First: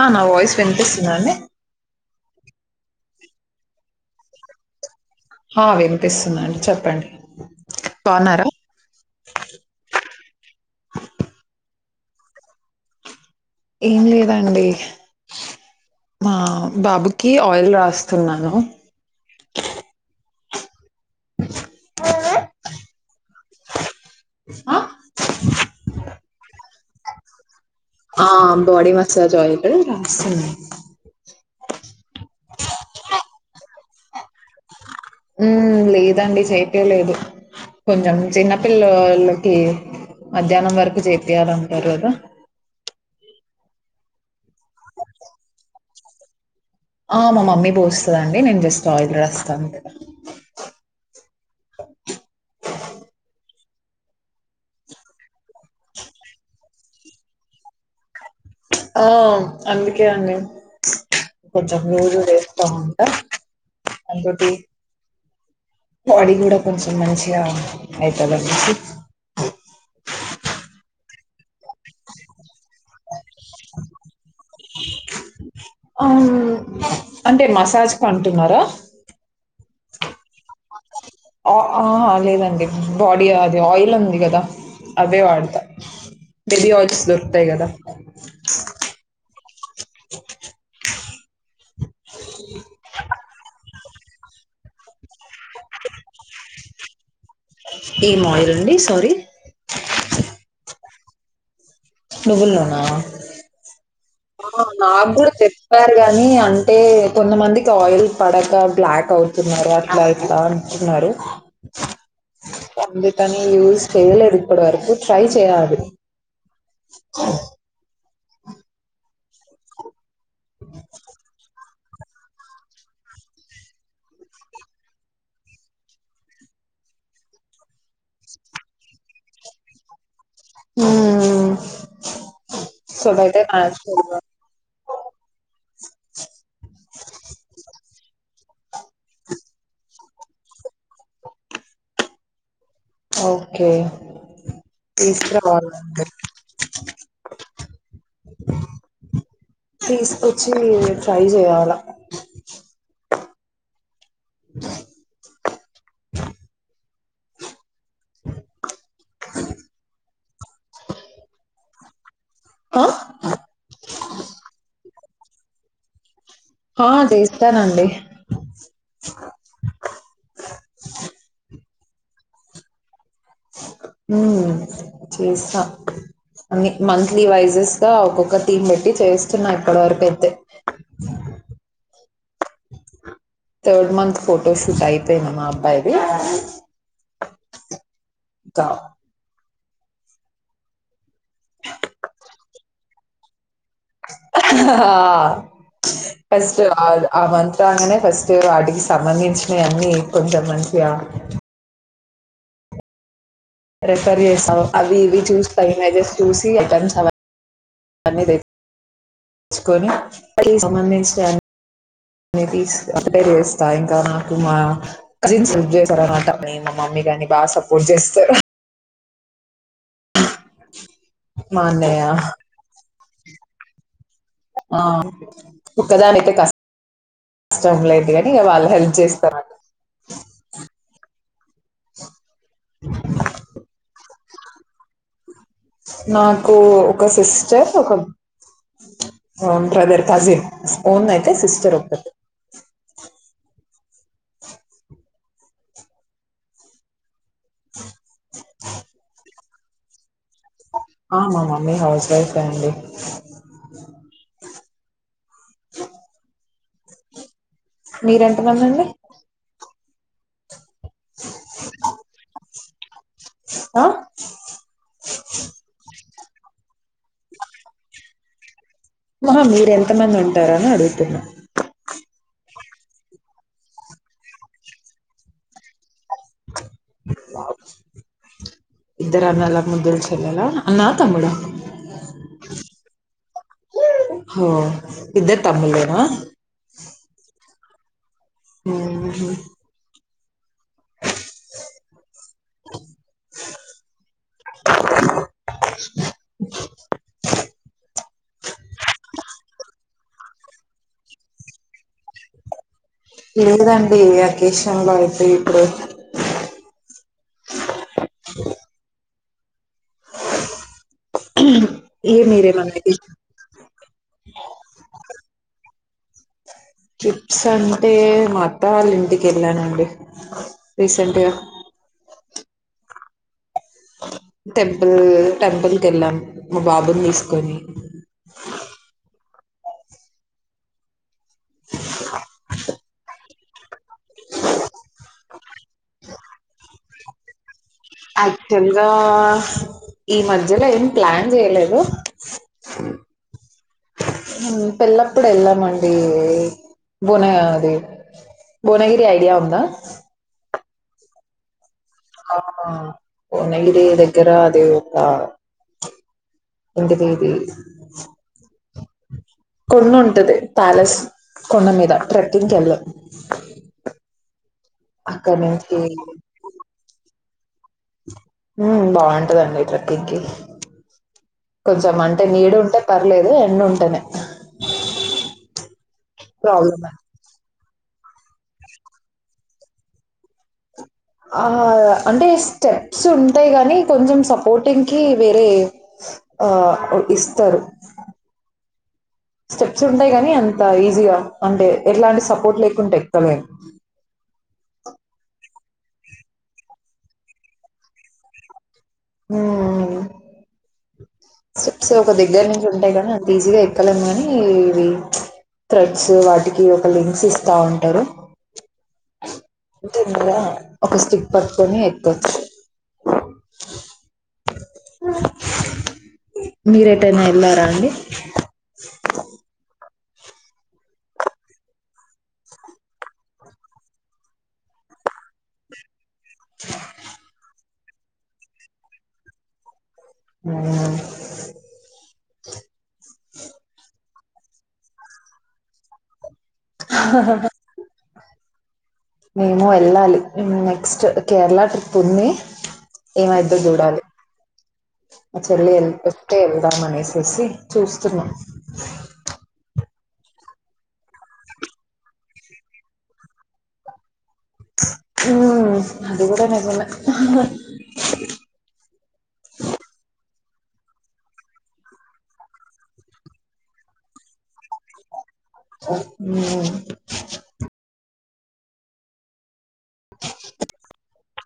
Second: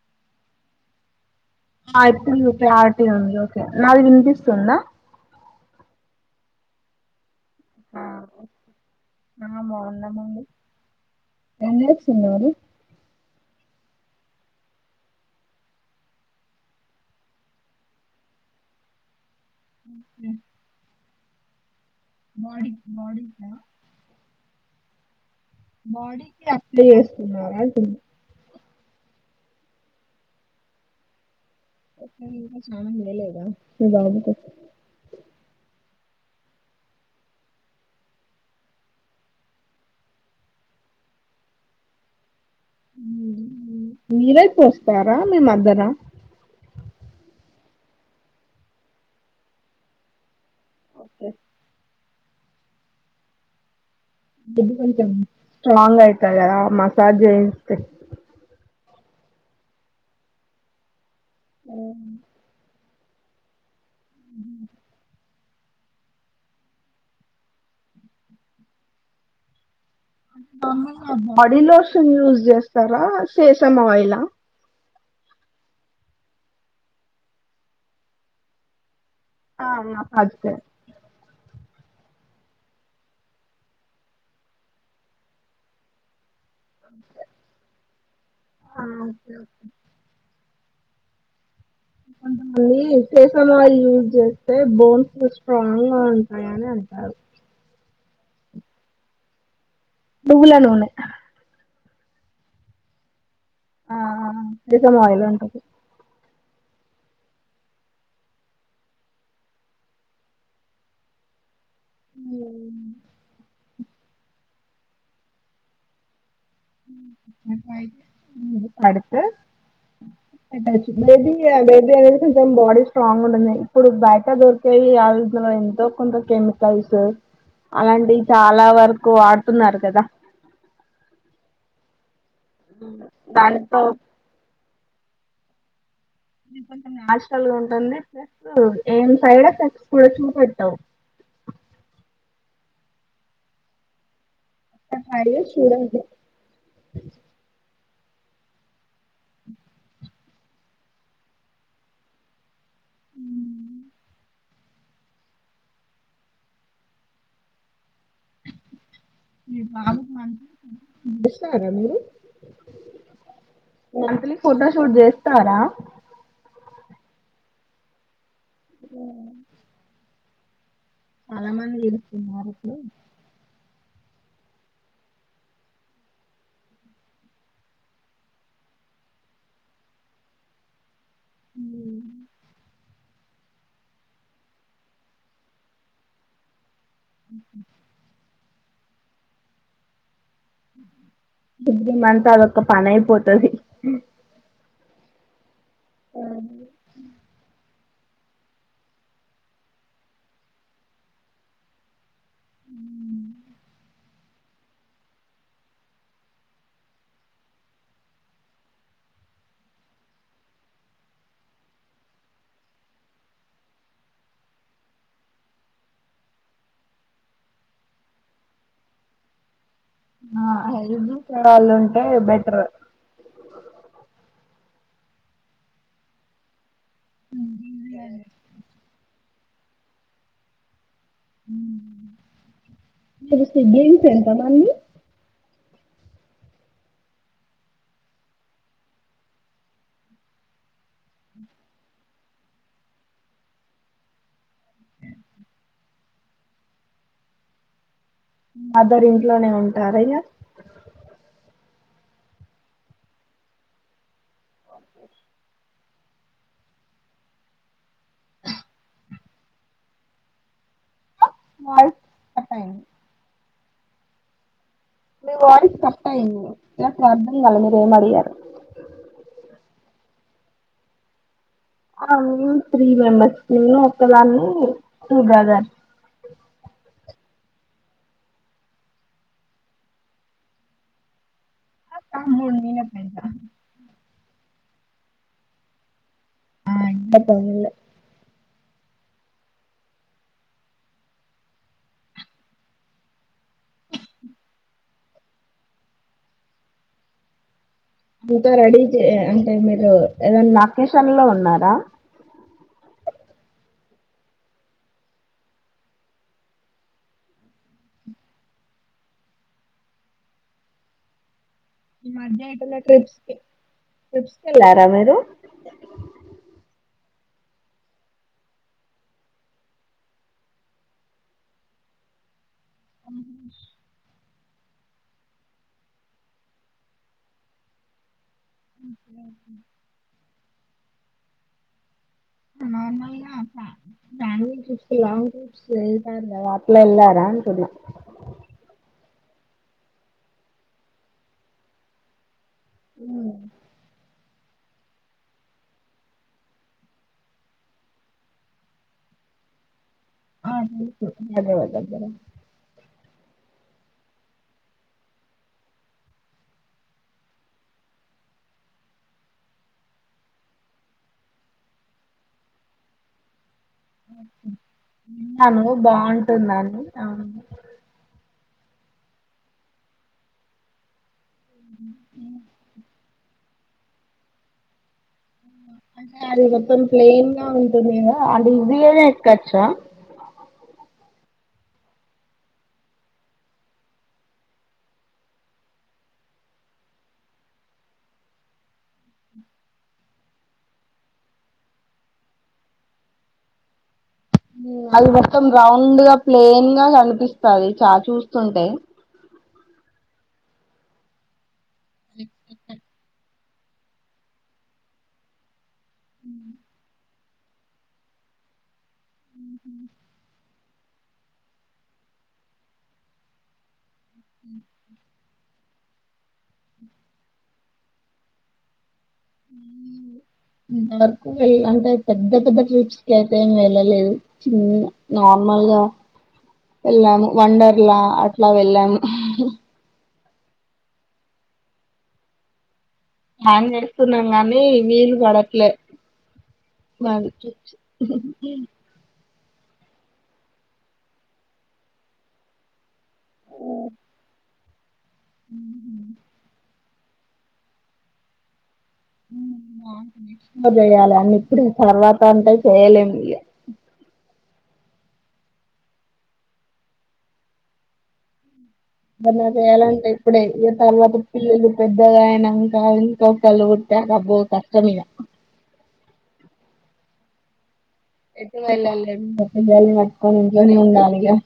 ఆ నా వాయిస్ వినిపిస్తుందా అండి ఆ ఎ ప్రి క్లారిటీ ఉంది ఓకే నాది వినిపిస్తుందా ఆ వినిపిస్తుందండి చెప్పండి బావున్నారా? ఏం చేస్ ఎవరు ఏం లేదండి మా బాబుకి ఆయిల్ రాస్తున్నాను మ్మ్ [inaudible] మోడీ మోడీ ఆ ఆ బాడీకి అప్లై చేస్తున్నారా అంటున్న ఆ బాడి మసాజ్ ఆయిల్ రాస్తున్నా మీ బాబుకు హ్మ్ లేదండి చేపీయలేదు కొంచెం చిన్నపిల్లలకి మధ్యాహ్నం వరకు చేపీయాలంటారు కదా మీరే చేస్తారా మీ మదరా ఆ మా మమ్మీ పోస్తదండి నేను జస్ట్ ఆయిల్ రాస్తాను అంతే [inaudible] [unintelligible] కొంచెం స్ట్రాంగ్ అయితది గదా మసాజ్ చేయిస్తే ఆ అందుకే అండి కొంచం [unintelligible] అ ఒకటి అది కూడా కొంచెం మంచిగా అయితలే బాడీ లోషన్ యూజ్ చేస్తారా సీసమ్ ఆయిలా ఆ అంటే మసాజ్ పంటున్నారా ఆ అంతే ఆ ఆహ లేదండి బాడీ అది ఆయిల్ ఉంది కదా అదే వాడతా బెబి ఆయిల్స్ దొరుకుతాయి కదా [inaudible] ఆఓకేఓే కొంతమంది జాస్మిన్ ఆయిల్ యూజ్ చేస్తే బోన్స్ స్ట్రాంగ్ గా ఉంటాయని అంటారు ఈ మాయిల్ అండి సారీ నువ్వులనూనె నువ్వులనూనా ఆ ఆ సేసన్ ఆయిల్ నగ్గూడ అంటరు చెప్పారు గాని కానీ అంటే కొంతమందికి ఆయిల్ పడక బ్లాక్ అవుతున్నారు అట్లా ఇట్లా అంటున్నారు అందుకని యూస్ చేయలేదు ఇప్పటి వరకు ట్రై చేయాలి [unintelligible] అడుతె బేబీ ఆయిల్ ఇ అనేది కొంచెం బాడీ స్ట్రాంగ్ ఉంటుంది ఇప్పుడు బయట దొరికేవి అందులో ఎంతో కొంత కెమికల్స్ అలాంటివి చాలా వరకు వాడుతున్నారు కదా ఉమ్ సోభయతే కా [unintelligible] నీ ఫ్రెండ్స్ అందరూ హస్టల్ లో ఉంటుంది రెస్ట్ రూమ్ ఏం సైడక ట్యూషన్ పెడతావ్ ఓకే ట్రై తీసుకర చేసి చూడండి వాళ్ళందర్నీ తీసుకొచ్చి మీరు ట్రై చేయాల ఇస్తార మీరు ఆ మంత్లీ ఫోటోషూట్ చే తారా ఆ చేస్తానండి అ చాలా మంది మాకు హ్మ్ చేస్తా అన్నీ మంత్లీ వైజ్ గా ఒక్కొక్క థీమ్ పెట్టి చేస్తున్నా ఇప్పటి వరకు అయితే. అవునా థర్డ్ మంత్ ఫొటోషూట్ అయిపోయింది మా అబ్బాయిది ఉహు కా అ ఇప్ ఈ మంతా అద ఒక పనయిపోతది. అహా హా ఫస్ట్ ఆ ఆ మంథ్ రాంగానే ఫస్ట్ వాటికి సంబంధించినయన్ని కొంచెం మంచిగా ఉ ప్రిపేర్ చేస్తా అవి ఇవి చూసి పై ఇమజెస్ చూసి అటెంస్ అవన్నీ తెచ్చుకొని సంబంధించిన అ తీస్ అక్కడే చేస్తా ఇంకా నాకు మా కజిన్స్ హెల్ప్ చేస్తారనమాట నేను మా మమ్మీ కాని బాగా సపోర్ట్ చేస్తరు. ఆ హెల్ మా చడాల అన్నయ్య ఉంటే బెటర్ ఆ పక్కదా ఒక్క దాన్నయితే కష్ కష్టం లేదు కానీ ఇక వాళ్ళు హెల్ప్ చేస్తార్ హ్మ్ మీరు స్విగ్గీ ను ర మాండి నాకు ఒక సిస్టర్ ఒక ఓన్ బ్రదర్ కజిన్ ఓన్ అయితే సిస్టర్ ఒక్కతె ఆ మదర్ ఇంట్లోనే ఉం ంటరా ఇగా ఆ మమ్మీ హౌస్ వైఫే అండి అ మీర ఎంతమందండి. మాయ్ ఒక్కటైంది. ఆ మీ వాయిస్ కట్ట అయింది నాకు అర్థం కాలె మీరేం అడిగారో. ఆహా మీరెంతమంది ఉంటారని అడుగుతున్నా. ఆ మేము త్రీ మెంబెర్స్ నేను ఒక్కదాన్ని టూ బ్రదర్. ఇద్దర అన్నల ముద్దుల చెల్లలా అన్నా తముడా తమ్ముడ్ నేనే పెద్దా ఇద్దర్ తమ్ముళ్ళేనా ఆ ఇన్న తోమిల్లే ఆహ్ ఇంకా రెడీ చే అంటే మీరు ఏదైనా అకేషన్ లో ఉన్నారా లేదండి అకేషన్ లో అయితే ఇప్పుడు ఈ ఏ మధ్య మీరేమన్నా ఎటెళ్లావ్ ట్రిప్స్ కి ట్రిప్స్ కెళ్లారా మీరు ట్రిప్స్ అంటే మా అత్త వాళ్ళ ఇంటికి వెళ్ళానండి రీసెంట్ గా, అమ్ టెంపుల్ టెంపుల్ కెళ్ళాం మా బాబుని తీసుకొని ఓకే ఓకే ఆ నార్మల్ గా ఆ దాని గురించి చూస్తు లావుంటి [unintelligible] [unintelligible] యాక్చువల్గా ఈ మధ్యలో ఏం ప్లాన్ జేయలేదు మ్మ్ హ్మ్ పిల్లప్పుడు వెళ్ళామండి భువన అది భువనగిరి ఐడియా ఉందా, ఆ తెలుసు ధన్యవాదాలు అవునా పోన ఎగిది దగ్గర అది ఒక ఏంటిది ఇది కొండ ఉంటది, ప్యాలెస్ కొండ మీద ట్రెక్కింగ్కి కేళ్. అను బాగుంటుందా అండి అవును హ్మ్ బాగుంటదండి ట్రెక్కింగ్కి కొంచెం అంటే నీడు ఉంటే పర్లేదు ఎండ ఉంటనే అంటే అదేవర్తోన్ ప్లేన్ గా ఉన్ అంటే ఇది ఏద ఎక్కచ్చా ఆ హా అంటే స్టెప్స్ ఉంటాయి గానీ కొంచెం సపోర్టింగ్కి వేరే ఆ ఇస్తారు స్టెప్స్ ఉంటాయి కానీ అంత ఈజీగా, అంటే ఎట్లా అంటే సపోర్ట్ లేకుంటే ఎక్కలేము ఇగ అది మొత్తం రౌండ్ గా ప్లెయిన్ గా కనిపిస్తాది చా చూస్తుంటే హ్ ఆది స్టెప్స్ ఒక దగ్గర నుంచి ఉంటాయి గాని అది అంత ఈజీగా ఎక్కలేము కాని ఇవి థ్రెడ్స్ వాటికి ఒక లింక్స్ ఇస్ తా ఉంటరు టెన్ గా ఒక స్టిక్ పట్టుకొని ఎక్కోచ్చు అ అ జు మీరేటైనా వెళ్లారా అండి ఇంతవరకు అంటే పెద్ద పెద్ద ట్రిప్స్ కి అయితే ఏం వెళ్ళలేదు చి నార్మల్గా ఎలావండ అట్లా అట్లా వెళ్ళాము ఆ హా చతున్నాం గానీ నీళ్లుు పడట్లే వాళకి ఏ మేము వెళ్ళాలి నెక్స్ట్ కేరళ ట్రిప్ ఉంది ఏమైద్దో చూడాలి ఆ చెల్లి ఎల్ పెస్తే ఎల్దా మనేసు తెసి చూస్తున్నాం చేయాలి అన్న ఇప్పుడు తర్వాత అంటే చేయలేం ఇ ఉ అది కూడాడనేకున్నా అ ఎలాంటే ఇప్పుడే ఈ తర్వాత పిల్లలు పెద్దగా అయినా ఇంకా ఇంకొకళ్ళు కొట్టేకబ్బో కష్టం ఇద ఉ ఎటు వెళ్ళాలి ఏమో పిల్లల్ని పెట్టుకోని ఇంట్లో నేఉండాలిగా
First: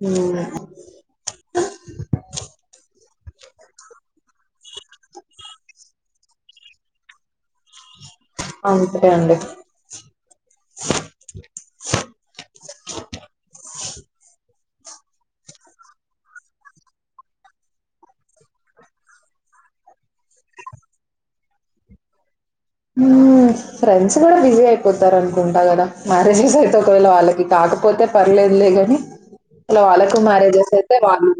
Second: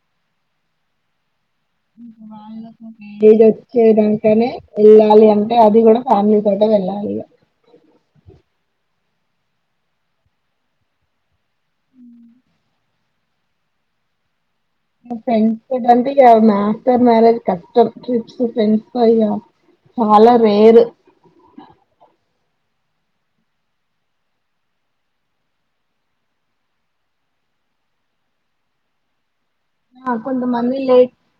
హ్మ్ నేను వచ్చి చేయడానికనే వెళ్ళాలి అంటే అది కూడా ఫ్యామిలీ తోటే వెళ్ళాలిగ ఇప్పుడే అండి ఫ్రెండ్స్ తోటి అంటే ఇక ఆఫ్టర్ మ్యారేజ్ కష్టం ట్రిప్స్ ఫ్రెండ్స్ తో ఇక చాలా రేరు ఫ్రెండ్స్ కూడా బిజీ అయిపోతారు అనుకుంటా కదా మ్యారేజెస్ అయితే ఒకవేళ వాళ్ళకి కాకపోతే పర్లేదులే గాని హలో ఆ వాళ్ళకు మ్యారేజెస్ కొంతమంది అయితే లేట్ వాళ్ళు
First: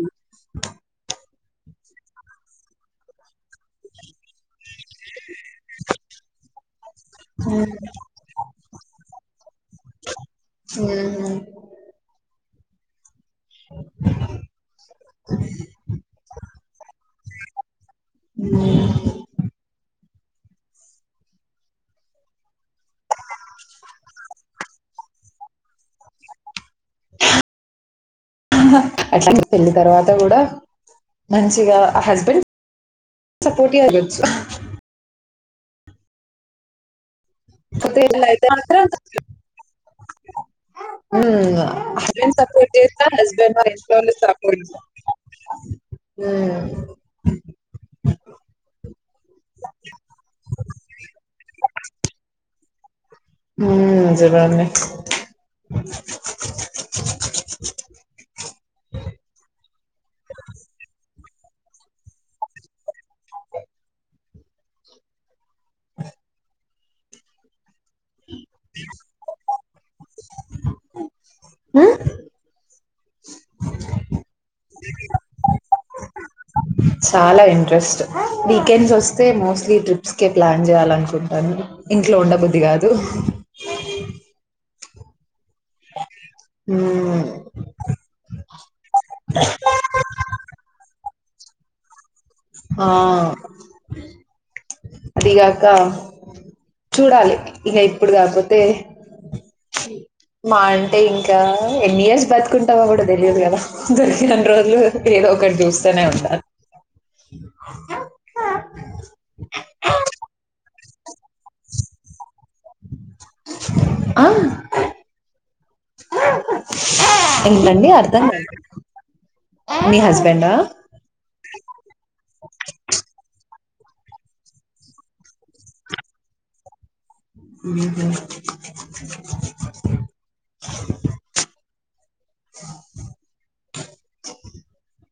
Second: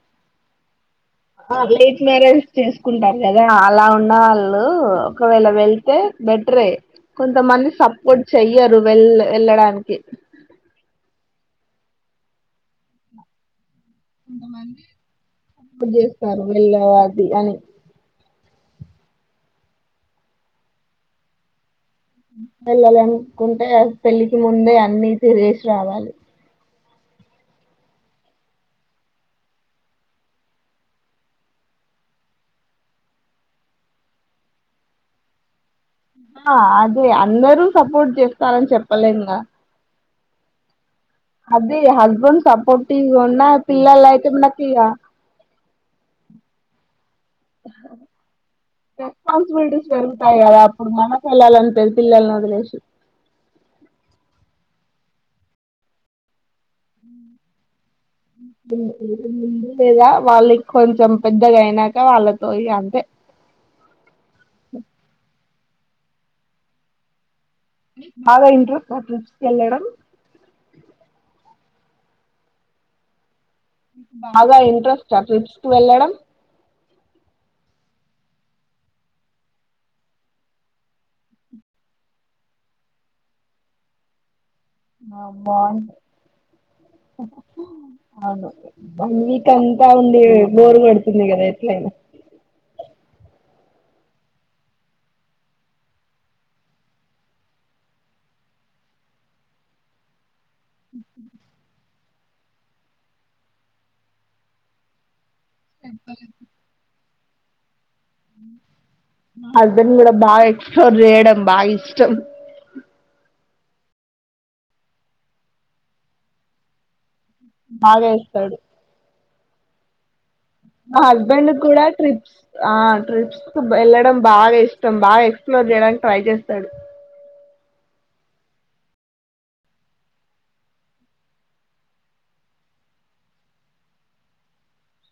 లేట్ మ్యారేజ్ చేసుకుంటారు కదా అలా ఉన్నవాళ్ళు ఒకవేళ వెళ్తే బెటరే హ్మ్. కొంతమంది సపోర్ట్ చెయ్యరు వెళ్ వెళ్ళడానికి హ్మ్. ఇప్పుడు చేస్తారు వెళ్ళేవా అది అని వెళ్ళాలనుకుంటే పెళ్ళికి ముందే అన్ని తిరిగేసి రావాలి అట్లా పెళ్ళి తర్వాత కూడా మంచిగా ఆ హస్బెండ్ సపోర్టివ్ అయ్వొచ్చు ఆ అదేయా అందరూ కాకపోతే సపోర్ట్ వీళ్ళైతే చేస్తారని మాత్రం చెప్పలేంగా హ్మ్. అదే హస్బెండ్ సపోర్ట్ సపోర్టివ్ జేసినా గా ఉన్నా హస్బెండ్ వాళ్ళ ఇంట్లో పిల్లలు వాళ్ళు అయితే మనకి సపోర్ట్ జే ఇగ హ్మ్. రెస్పాన్సిబిలిటీస్ పెరుగుతాయి కదా అప్పుడు మనకి వెళ్లాలనిపియదు పిల్లల్ని వదిలేసి. మ్మ్ నిజమే అండి [unintelligible] ముందు లేదా వాళ్ళకి కొంచెం పెద్దగాయినాక వాళ్ళతో ఇగ అంతే ని బాగా ఇంట్రెస్ట్ తో ట్రిప్స్ కెళ్ళడం హ్మ్ బాగా ఇంట్రెస్ట్ తో ట్రిప్స్ కు వెళ్ళడం చాలా ఇంట్రెస్ట్ వీకెండ్స్ వస్తే మోస్ట్లీ ట్రిప్స్కే ప్లాన్ చేయాల అనుకుంటాను ఇంట్లో ఉండబుద్ధి కాదు. వావ్ బాగుంటది హ్మ్ అవును వన్ వీక్ అంతా ఉండి బోరు కొడు తుంది కదా ఎట్లైనా ఆ అదిగాక చూడాలి ఇగ ఇప్పుడు కాకపోతే మహా అంటే ఇంకా ఎన్ని ఇయర్స్ బతుకుంటామో కూడా తెలియదు కదా దొరికిన్ని రోజులు ఏదో ఒకటి జూస్ తూనే ఉండాలి అక్క హస్బెండ్ కూడా బాగా ఎ సేడంం బా ఇష్టం ఆ ఏంటనండి బాగా అర్థం నిహస్ ఆ హస్బెండ్ కూడాడా ట్రిప్స్ ఆ ట్రిప్స్ వెళ్ళడం బాగా ఇష్టం బాగా ఎక్స్ప్లోర్ చేయడానికి ట్రై చేస్తాడు ఇ